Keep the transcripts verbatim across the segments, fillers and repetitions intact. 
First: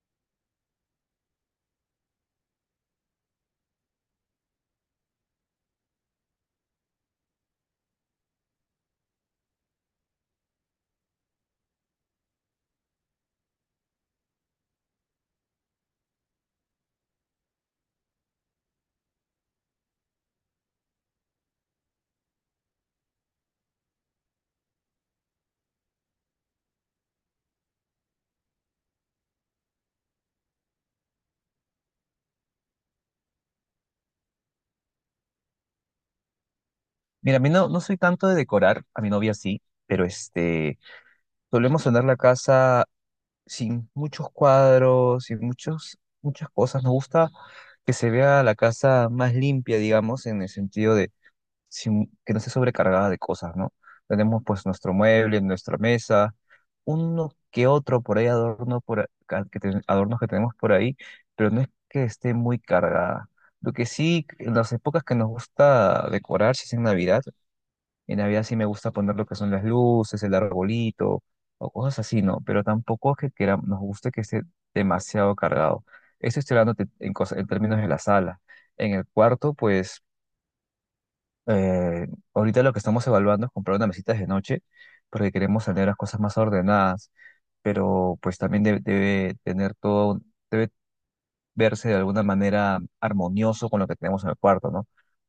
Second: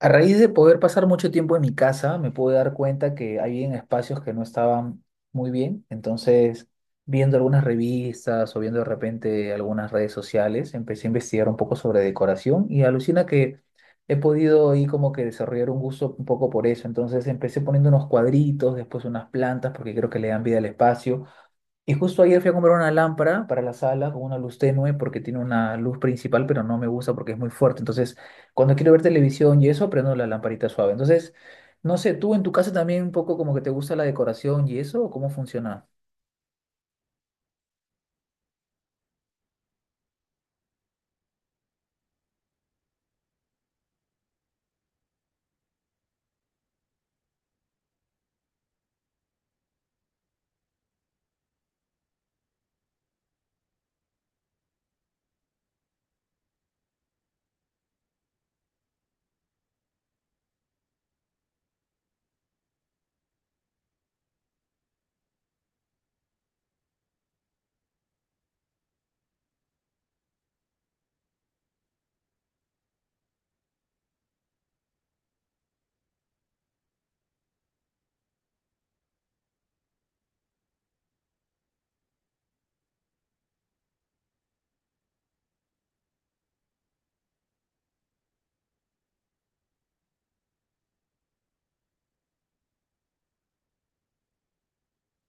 A raíz de poder pasar mucho tiempo en mi casa, me pude dar cuenta que hay en espacios que no estaban muy bien. Entonces, viendo algunas revistas o viendo de repente algunas redes sociales, empecé a investigar un poco sobre decoración y alucina que he podido ahí como que desarrollar un gusto un poco por eso. Entonces, empecé poniendo unos cuadritos, después unas plantas, porque creo que le dan vida al espacio. Y justo ayer fui a comprar una lámpara para la sala con una luz tenue porque tiene una luz principal, pero no me gusta porque es muy fuerte. Entonces, cuando quiero ver televisión y eso, prendo la lamparita suave. Entonces, no sé, ¿tú en tu casa también un poco como que te gusta la decoración y eso o cómo funciona? Mira, a mí no, no soy tanto de decorar, a mi novia sí, pero este, solemos sonar la casa sin muchos cuadros, sin muchos, muchas cosas. Nos gusta que se vea la casa más limpia, digamos, en el sentido de sin- que no esté sobrecargada de cosas, ¿no? Tenemos pues nuestro mueble, nuestra mesa, uno que otro por ahí adorno por acá- que ten- adornos que tenemos por ahí, pero no es que esté muy cargada. Lo que sí, en las épocas que nos gusta decorar, si es en Navidad, en Navidad sí me gusta poner lo que son las luces, el arbolito o cosas así, ¿no? Pero tampoco es que quera- nos guste que esté demasiado cargado. Esto estoy hablando te- en, cosa- en términos de la sala. En el cuarto, pues eh, ahorita lo que estamos evaluando es comprar una mesita de noche porque queremos tener las cosas más ordenadas, pero pues también de- debe tener todo, debe verse de alguna manera armonioso con lo que tenemos en el cuarto, ¿no?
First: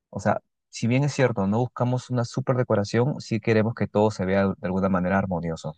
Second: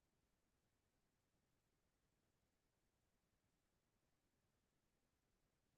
O sea, si bien es cierto, no buscamos una super decoración, sí queremos que todo se vea de alguna manera armonioso.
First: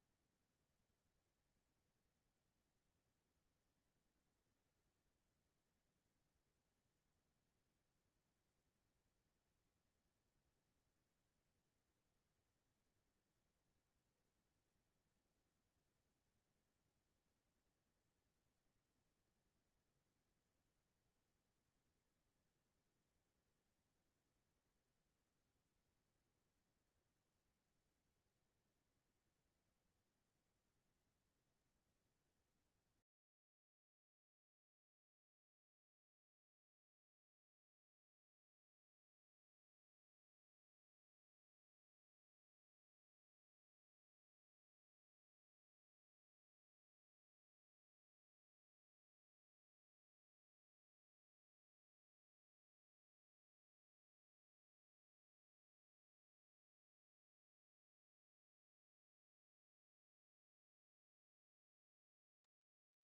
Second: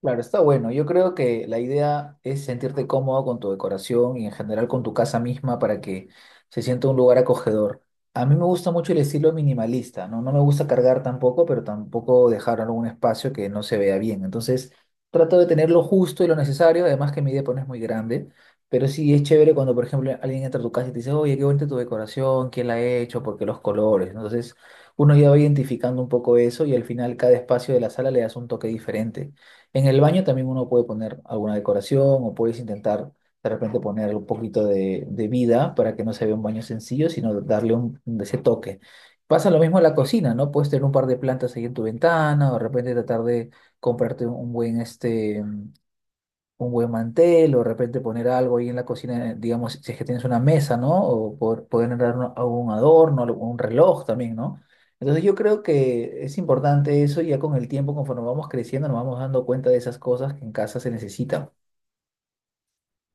Claro, está bueno. Yo creo que la idea es sentirte cómodo con tu decoración y en general con tu casa misma para que se sienta un lugar acogedor. A mí me gusta mucho el estilo minimalista, ¿no? No me gusta cargar tampoco, pero tampoco dejar algún espacio que no se vea bien. Entonces, trato de tener lo justo y lo necesario, además que mi depa no es muy grande, pero sí es chévere cuando, por ejemplo, alguien entra a tu casa y te dice, oye, qué bonita tu decoración, quién la ha hecho, por qué los colores, ¿no? Entonces, uno ya va identificando un poco eso y al final cada espacio de la sala le das un toque diferente. En el baño también uno puede poner alguna decoración o puedes intentar de repente poner un poquito de, de vida para que no se vea un baño sencillo, sino darle un, ese toque. Pasa lo mismo en la cocina, ¿no? Puedes tener un par de plantas ahí en tu ventana o de repente tratar de comprarte un buen este un buen mantel o de repente poner algo ahí en la cocina, eh, digamos, si es que tienes una mesa, ¿no? O por- poder entrar algún adorno, algo- un reloj también, ¿no? Entonces yo creo que es importante eso y ya con el tiempo, conforme vamos creciendo, nos vamos dando cuenta de esas cosas que en casa se necesitan.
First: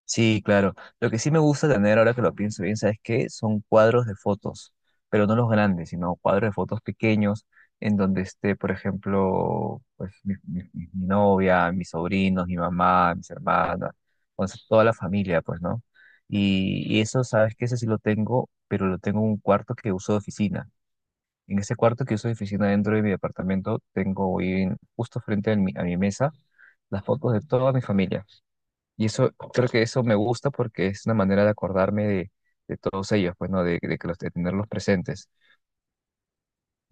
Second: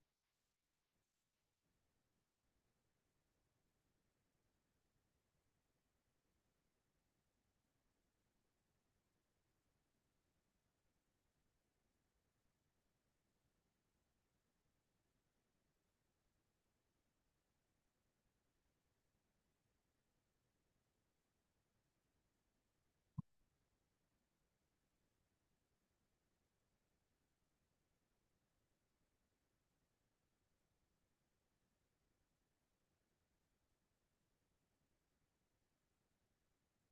Sí, claro. Lo que sí me gusta tener, ahora que lo pienso bien, ¿sabes qué? Son cuadros de fotos, pero no los grandes, sino cuadros de fotos pequeños en donde esté, por ejemplo, pues mi, mi- mi- mi novia, mis sobrinos, mi mamá, mis hermanas, o sea, toda la familia, pues, ¿no? Y, y eso, ¿sabes qué? Ese sí lo tengo, pero lo tengo en un cuarto que uso de oficina. En ese cuarto que uso de oficina dentro de mi departamento, tengo ahí en- justo frente a mi, a mi mesa las fotos de toda mi familia. Y eso, creo que eso me gusta porque es una manera de acordarme de, de todos ellos, pues, ¿no? De, de que los, de tenerlos presentes.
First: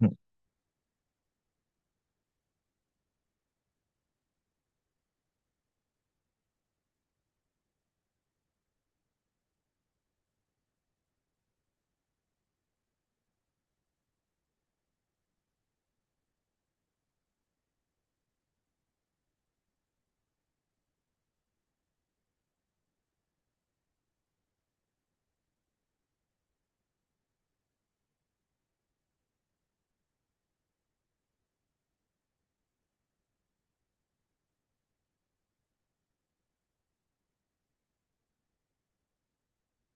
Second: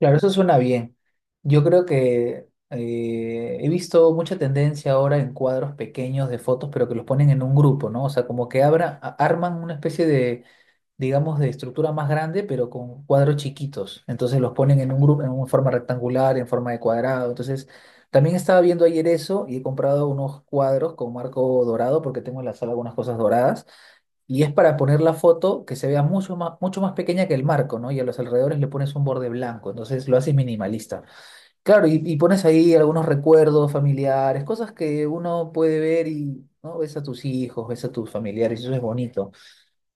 Mm. eso suena bien. Yo creo que eh, he visto mucha tendencia ahora en cuadros pequeños de fotos, pero que los ponen en un grupo, ¿no? O sea, como que abra, a- arman una especie de, digamos, de estructura más grande, pero con cuadros chiquitos. Entonces los ponen en un grupo, en una forma rectangular, en forma de cuadrado. Entonces, también estaba viendo ayer eso y he comprado unos cuadros con marco dorado porque tengo en la sala algunas cosas doradas. Y es para poner la foto que se vea mucho más, mucho más pequeña que el marco, ¿no? Y a los alrededores le pones un borde blanco, entonces lo haces minimalista. Claro, y, y pones ahí algunos recuerdos familiares, cosas que uno puede ver y, ¿no? Ves a tus hijos, ves a tus familiares, y eso es bonito.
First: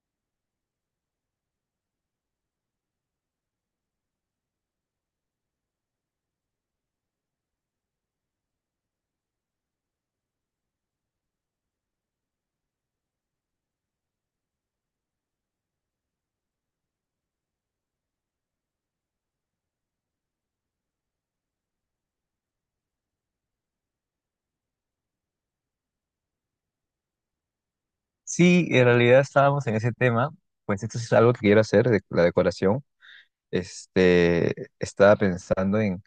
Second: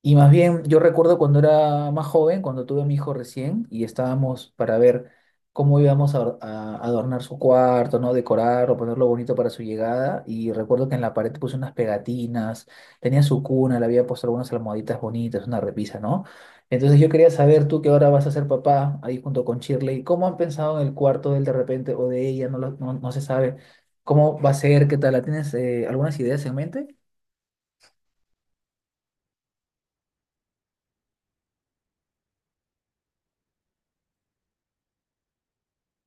Y más bien, yo recuerdo cuando era más joven, cuando tuve a mi hijo recién, y estábamos para ver cómo íbamos a, or- a adornar su cuarto, ¿no? Decorar o ponerlo bonito para su llegada. Y recuerdo que en la pared puse unas pegatinas, tenía su cuna, le había puesto algunas almohaditas bonitas, una repisa, ¿no? Entonces yo quería saber, tú que ahora vas a ser papá, ahí junto con Shirley, ¿cómo han pensado en el cuarto de él de repente o de ella? No, lo- no, no se sabe. ¿Cómo va a ser? ¿Qué tal? ¿La ¿Tienes eh, algunas ideas en mente? Sí, en realidad estábamos en ese tema, pues esto sí es algo que quiero hacer, de, la decoración. Este, estaba pensando en,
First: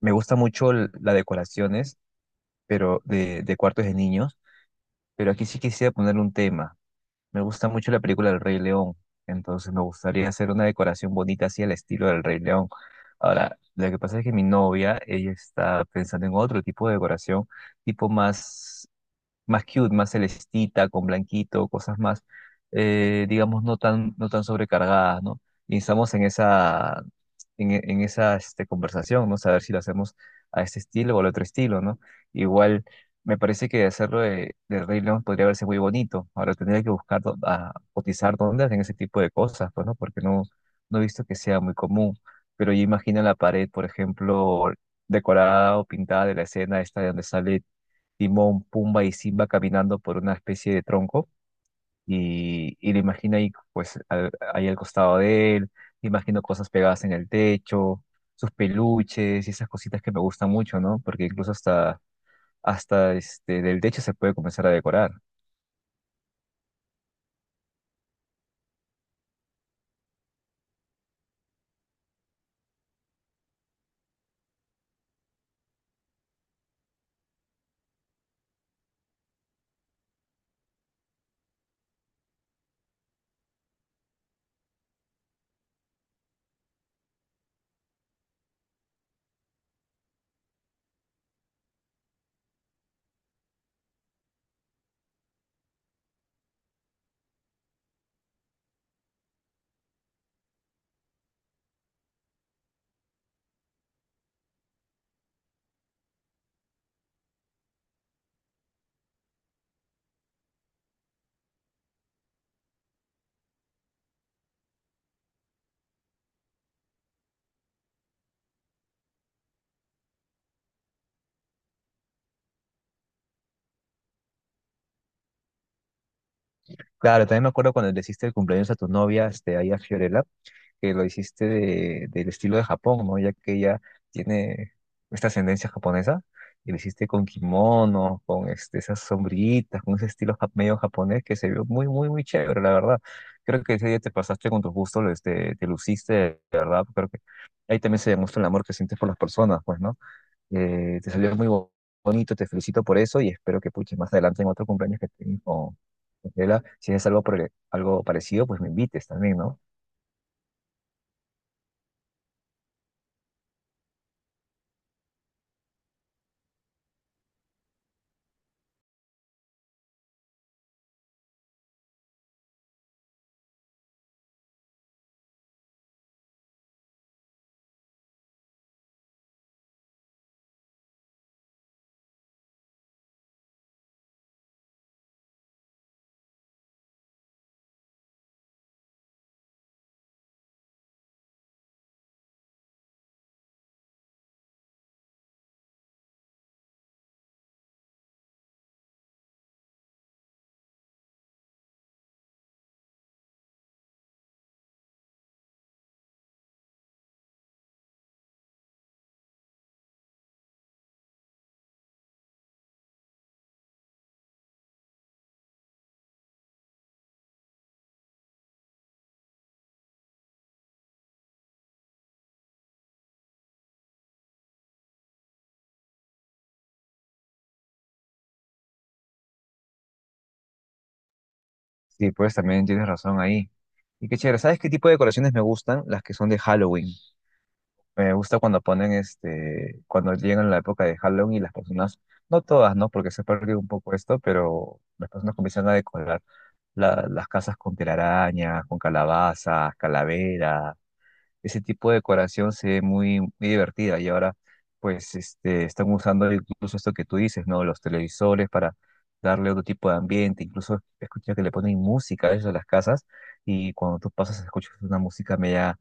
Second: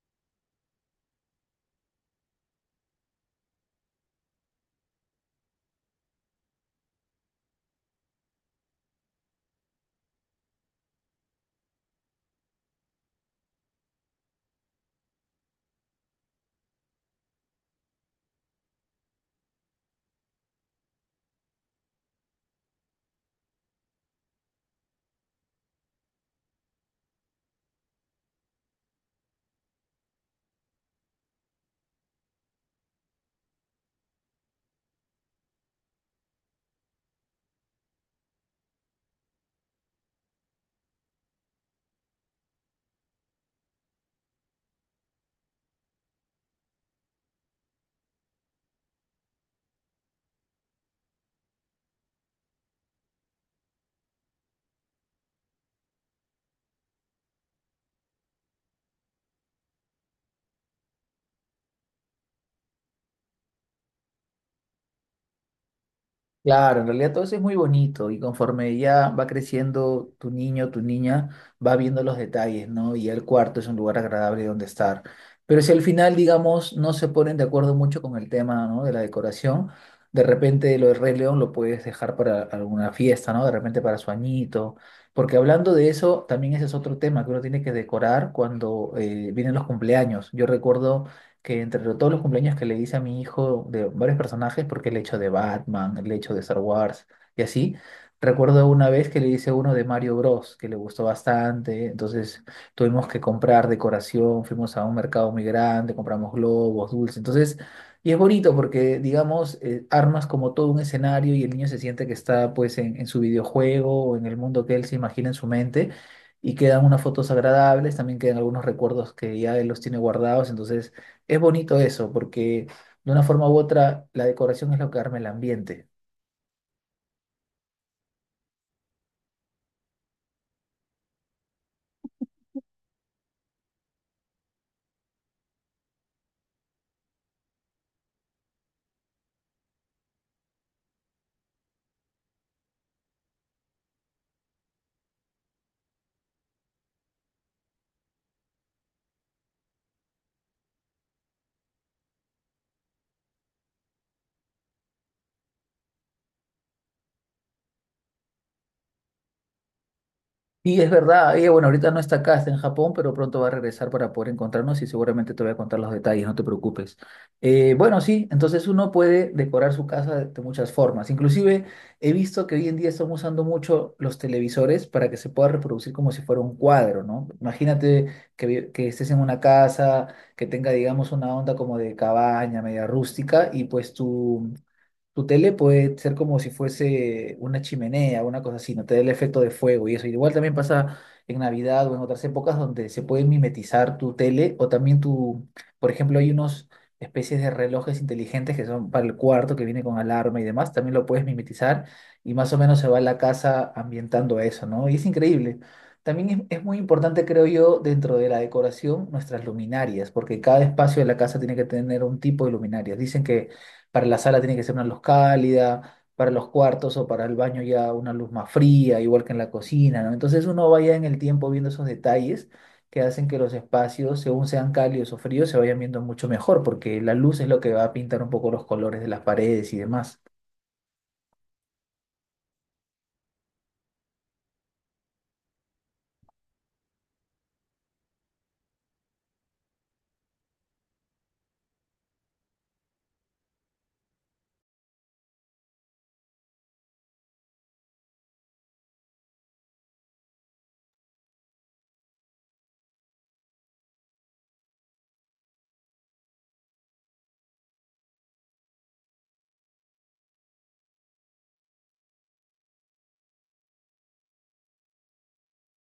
me gusta mucho l- las decoraciones, pero de, de cuartos de niños, pero aquí sí quisiera ponerle un tema. Me gusta mucho la película del Rey León, entonces me gustaría hacer una decoración bonita así al estilo del Rey León. Ahora, lo que pasa es que mi novia, ella está pensando en otro tipo de decoración, tipo más más cute, más celestita, con blanquito, cosas más, eh, digamos, no tan, no tan sobrecargadas, ¿no? Y estamos en esa, en, e- en esa este, conversación, ¿no? Saber si lo hacemos a este estilo o al otro estilo, ¿no? Igual, me parece que hacerlo de, de Rey León podría verse muy bonito. Ahora tendría que buscar, dó- a, cotizar dónde hacen ese tipo de cosas, pues, ¿no? Porque no, no he visto que sea muy común. Pero yo imagino la pared, por ejemplo, decorada o pintada de la escena esta de donde sale Timón, Pumba y Simba caminando por una especie de tronco y, y le imagina ahí, pues, al- ahí al costado de él, le imagino cosas pegadas en el techo, sus peluches y esas cositas que me gustan mucho, ¿no? Porque incluso hasta, hasta este, del techo se puede comenzar a decorar. Claro, en realidad todo eso es muy bonito y conforme ya va creciendo tu niño, tu niña, va viendo los detalles, ¿no? Y ya el cuarto es un lugar agradable donde estar. Pero si al final, digamos, no se ponen de acuerdo mucho con el tema, ¿no?, de la decoración, de repente lo de Rey León lo puedes dejar para alguna fiesta, ¿no? De repente para su añito. Porque hablando de eso, también ese es otro tema que uno tiene que decorar cuando eh, vienen los cumpleaños. Yo recuerdo que entre todos los cumpleaños que le hice a mi hijo de varios personajes, porque le he hecho de Batman, le he hecho de Star Wars y así, recuerdo una vez que le hice uno de Mario Bros, que le gustó bastante, entonces tuvimos que comprar decoración, fuimos a un mercado muy grande, compramos globos, dulces, entonces... Y es bonito porque, digamos, eh, armas como todo un escenario y el niño se siente que está pues en, en su videojuego o en el mundo que él se imagina en su mente, y quedan unas fotos agradables, también quedan algunos recuerdos que ya él los tiene guardados, entonces es bonito eso, porque de una forma u otra la decoración es lo que arma el ambiente. Claro, también me acuerdo cuando le hiciste el cumpleaños a tu novia, este, ahí a Fiorella, que lo hiciste de- del estilo de Japón, ¿no? Ya que ella tiene esta ascendencia japonesa, y lo hiciste con kimono, con este, esas sombrillitas, con ese estilo jap- medio japonés que se vio muy, muy, muy chévere, la verdad. Creo que ese día te pasaste con tus gustos, este, te luciste, de verdad. Creo que ahí también se demuestra el amor que sientes por las personas, pues, ¿no? Eh, te salió muy bo- bonito, te felicito por eso y espero que puches más adelante en otro cumpleaños que tengas con Gabriela, si es algo, por- algo parecido, pues me invites también, ¿no? Y es verdad, ella, bueno, ahorita no está acá, está en Japón, pero pronto va a regresar para poder encontrarnos y seguramente te voy a contar los detalles, no te preocupes. Eh, bueno, sí, entonces uno puede decorar su casa de, de muchas formas. Inclusive he visto que hoy en día están usando mucho los televisores para que se pueda reproducir como si fuera un cuadro, ¿no? Imagínate que, vi- que estés en una casa que tenga, digamos, una onda como de cabaña, media rústica, y pues tú tu tele puede ser como si fuese una chimenea, una cosa así, no te da el efecto de fuego y eso. Igual también pasa en Navidad o en otras épocas donde se puede mimetizar tu tele o también tu, por ejemplo, hay unos especies de relojes inteligentes que son para el cuarto, que viene con alarma y demás, también lo puedes mimetizar y más o menos se va la casa ambientando a eso, ¿no? Y es increíble. También es, es muy importante, creo yo, dentro de la decoración, nuestras luminarias, porque cada espacio de la casa tiene que tener un tipo de luminarias. Dicen que para la sala tiene que ser una luz cálida, para los cuartos o para el baño ya una luz más fría, igual que en la cocina, ¿no? Entonces uno vaya en el tiempo viendo esos detalles que hacen que los espacios, según sean cálidos o fríos, se vayan viendo mucho mejor, porque la luz es lo que va a pintar un poco los colores de las paredes y demás. Sí, pues también tienes razón ahí. Y qué chévere, ¿sabes qué tipo de decoraciones me gustan? Las que son de Halloween. Me gusta cuando ponen este, cuando llegan la época de Halloween y las personas, no todas, ¿no? Porque se perdió un poco esto, pero las personas comienzan a decorar la- las casas con telarañas, con calabazas, calaveras. Ese tipo de decoración se ve muy, muy divertida y ahora pues este, están usando incluso esto que tú dices, ¿no? Los televisores para darle otro tipo de ambiente, incluso escuchar que le ponen música a ellos a las casas y cuando tú pasas escuchas una música media,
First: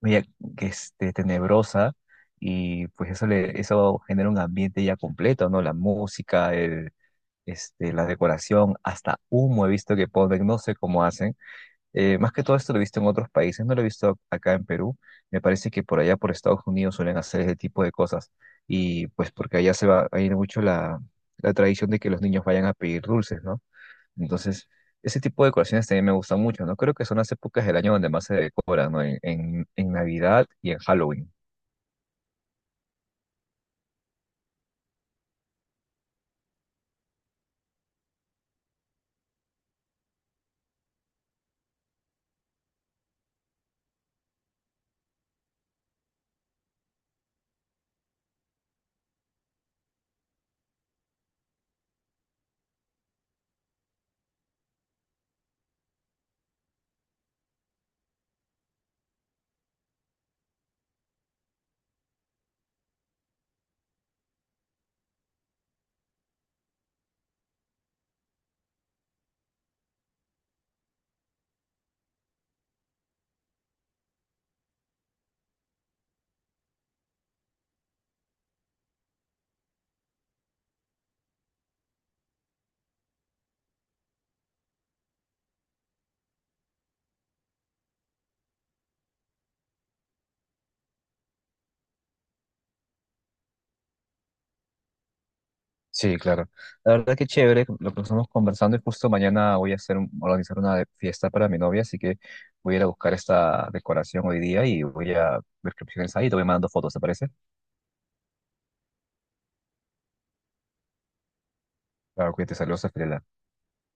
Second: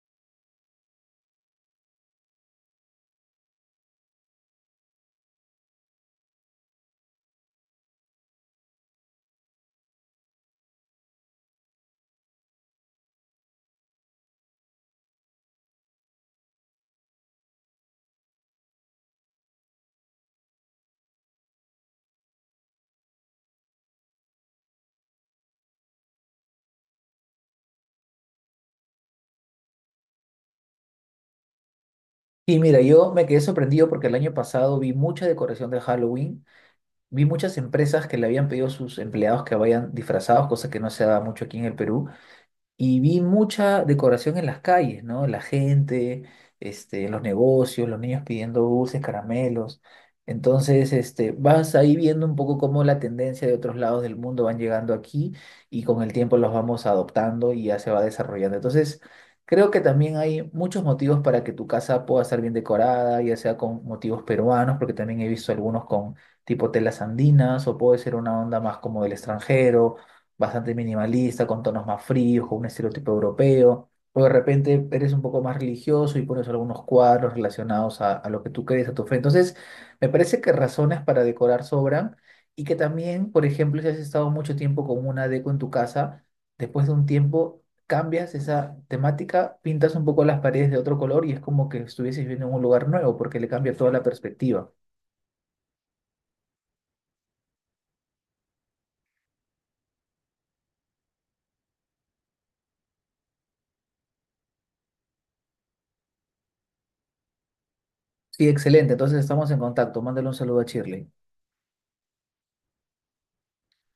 media que este, tenebrosa y pues eso, le, eso genera un ambiente ya completo, ¿no? La música, el, este, la decoración, hasta humo he visto que ponen, no sé cómo hacen. eh, más que todo esto lo he visto en otros países, no lo he visto acá en Perú. Me parece que por allá, por Estados Unidos, suelen hacer ese tipo de cosas. Y pues porque allá se va a ir mucho la, la tradición de que los niños vayan a pedir dulces, ¿no? Entonces, ese tipo de decoraciones también me gustan mucho, ¿no? Creo que son las épocas del año donde más se decora, ¿no? En, en, en Navidad y en Halloween. Y mira, yo me quedé sorprendido porque el año pasado vi mucha decoración de Halloween, vi muchas empresas que le habían pedido a sus empleados que vayan disfrazados, cosa que no se da mucho aquí en el Perú. Y vi mucha decoración en las calles, ¿no? La gente, este, los negocios, los niños pidiendo dulces, caramelos. Entonces, este, vas ahí viendo un poco cómo la tendencia de otros lados del mundo van llegando aquí y con el tiempo los vamos adoptando y ya se va desarrollando. Entonces, creo que también hay muchos motivos para que tu casa pueda estar bien decorada, ya sea con motivos peruanos, porque también he visto algunos con tipo telas andinas o puede ser una onda más como del extranjero, bastante minimalista, con tonos más fríos, con un estereotipo europeo, o de repente eres un poco más religioso y pones algunos cuadros relacionados a, a lo que tú crees, a tu fe. Entonces, me parece que razones para decorar sobran y que también, por ejemplo, si has estado mucho tiempo con una deco en tu casa, después de un tiempo cambias esa temática, pintas un poco las paredes de otro color y es como que estuvieses viendo en un lugar nuevo porque le cambia toda la perspectiva. Sí, claro. La verdad que chévere, lo que estamos conversando y justo mañana voy a hacer un- organizar una de- fiesta para mi novia, así que voy a ir a buscar esta decoración hoy día y voy a ver qué opciones hay y te voy mandando fotos, ¿te parece? Sí, excelente. Entonces estamos en contacto. Mándale un saludo a Shirley. Claro, cuídate, saludos a Fiorella.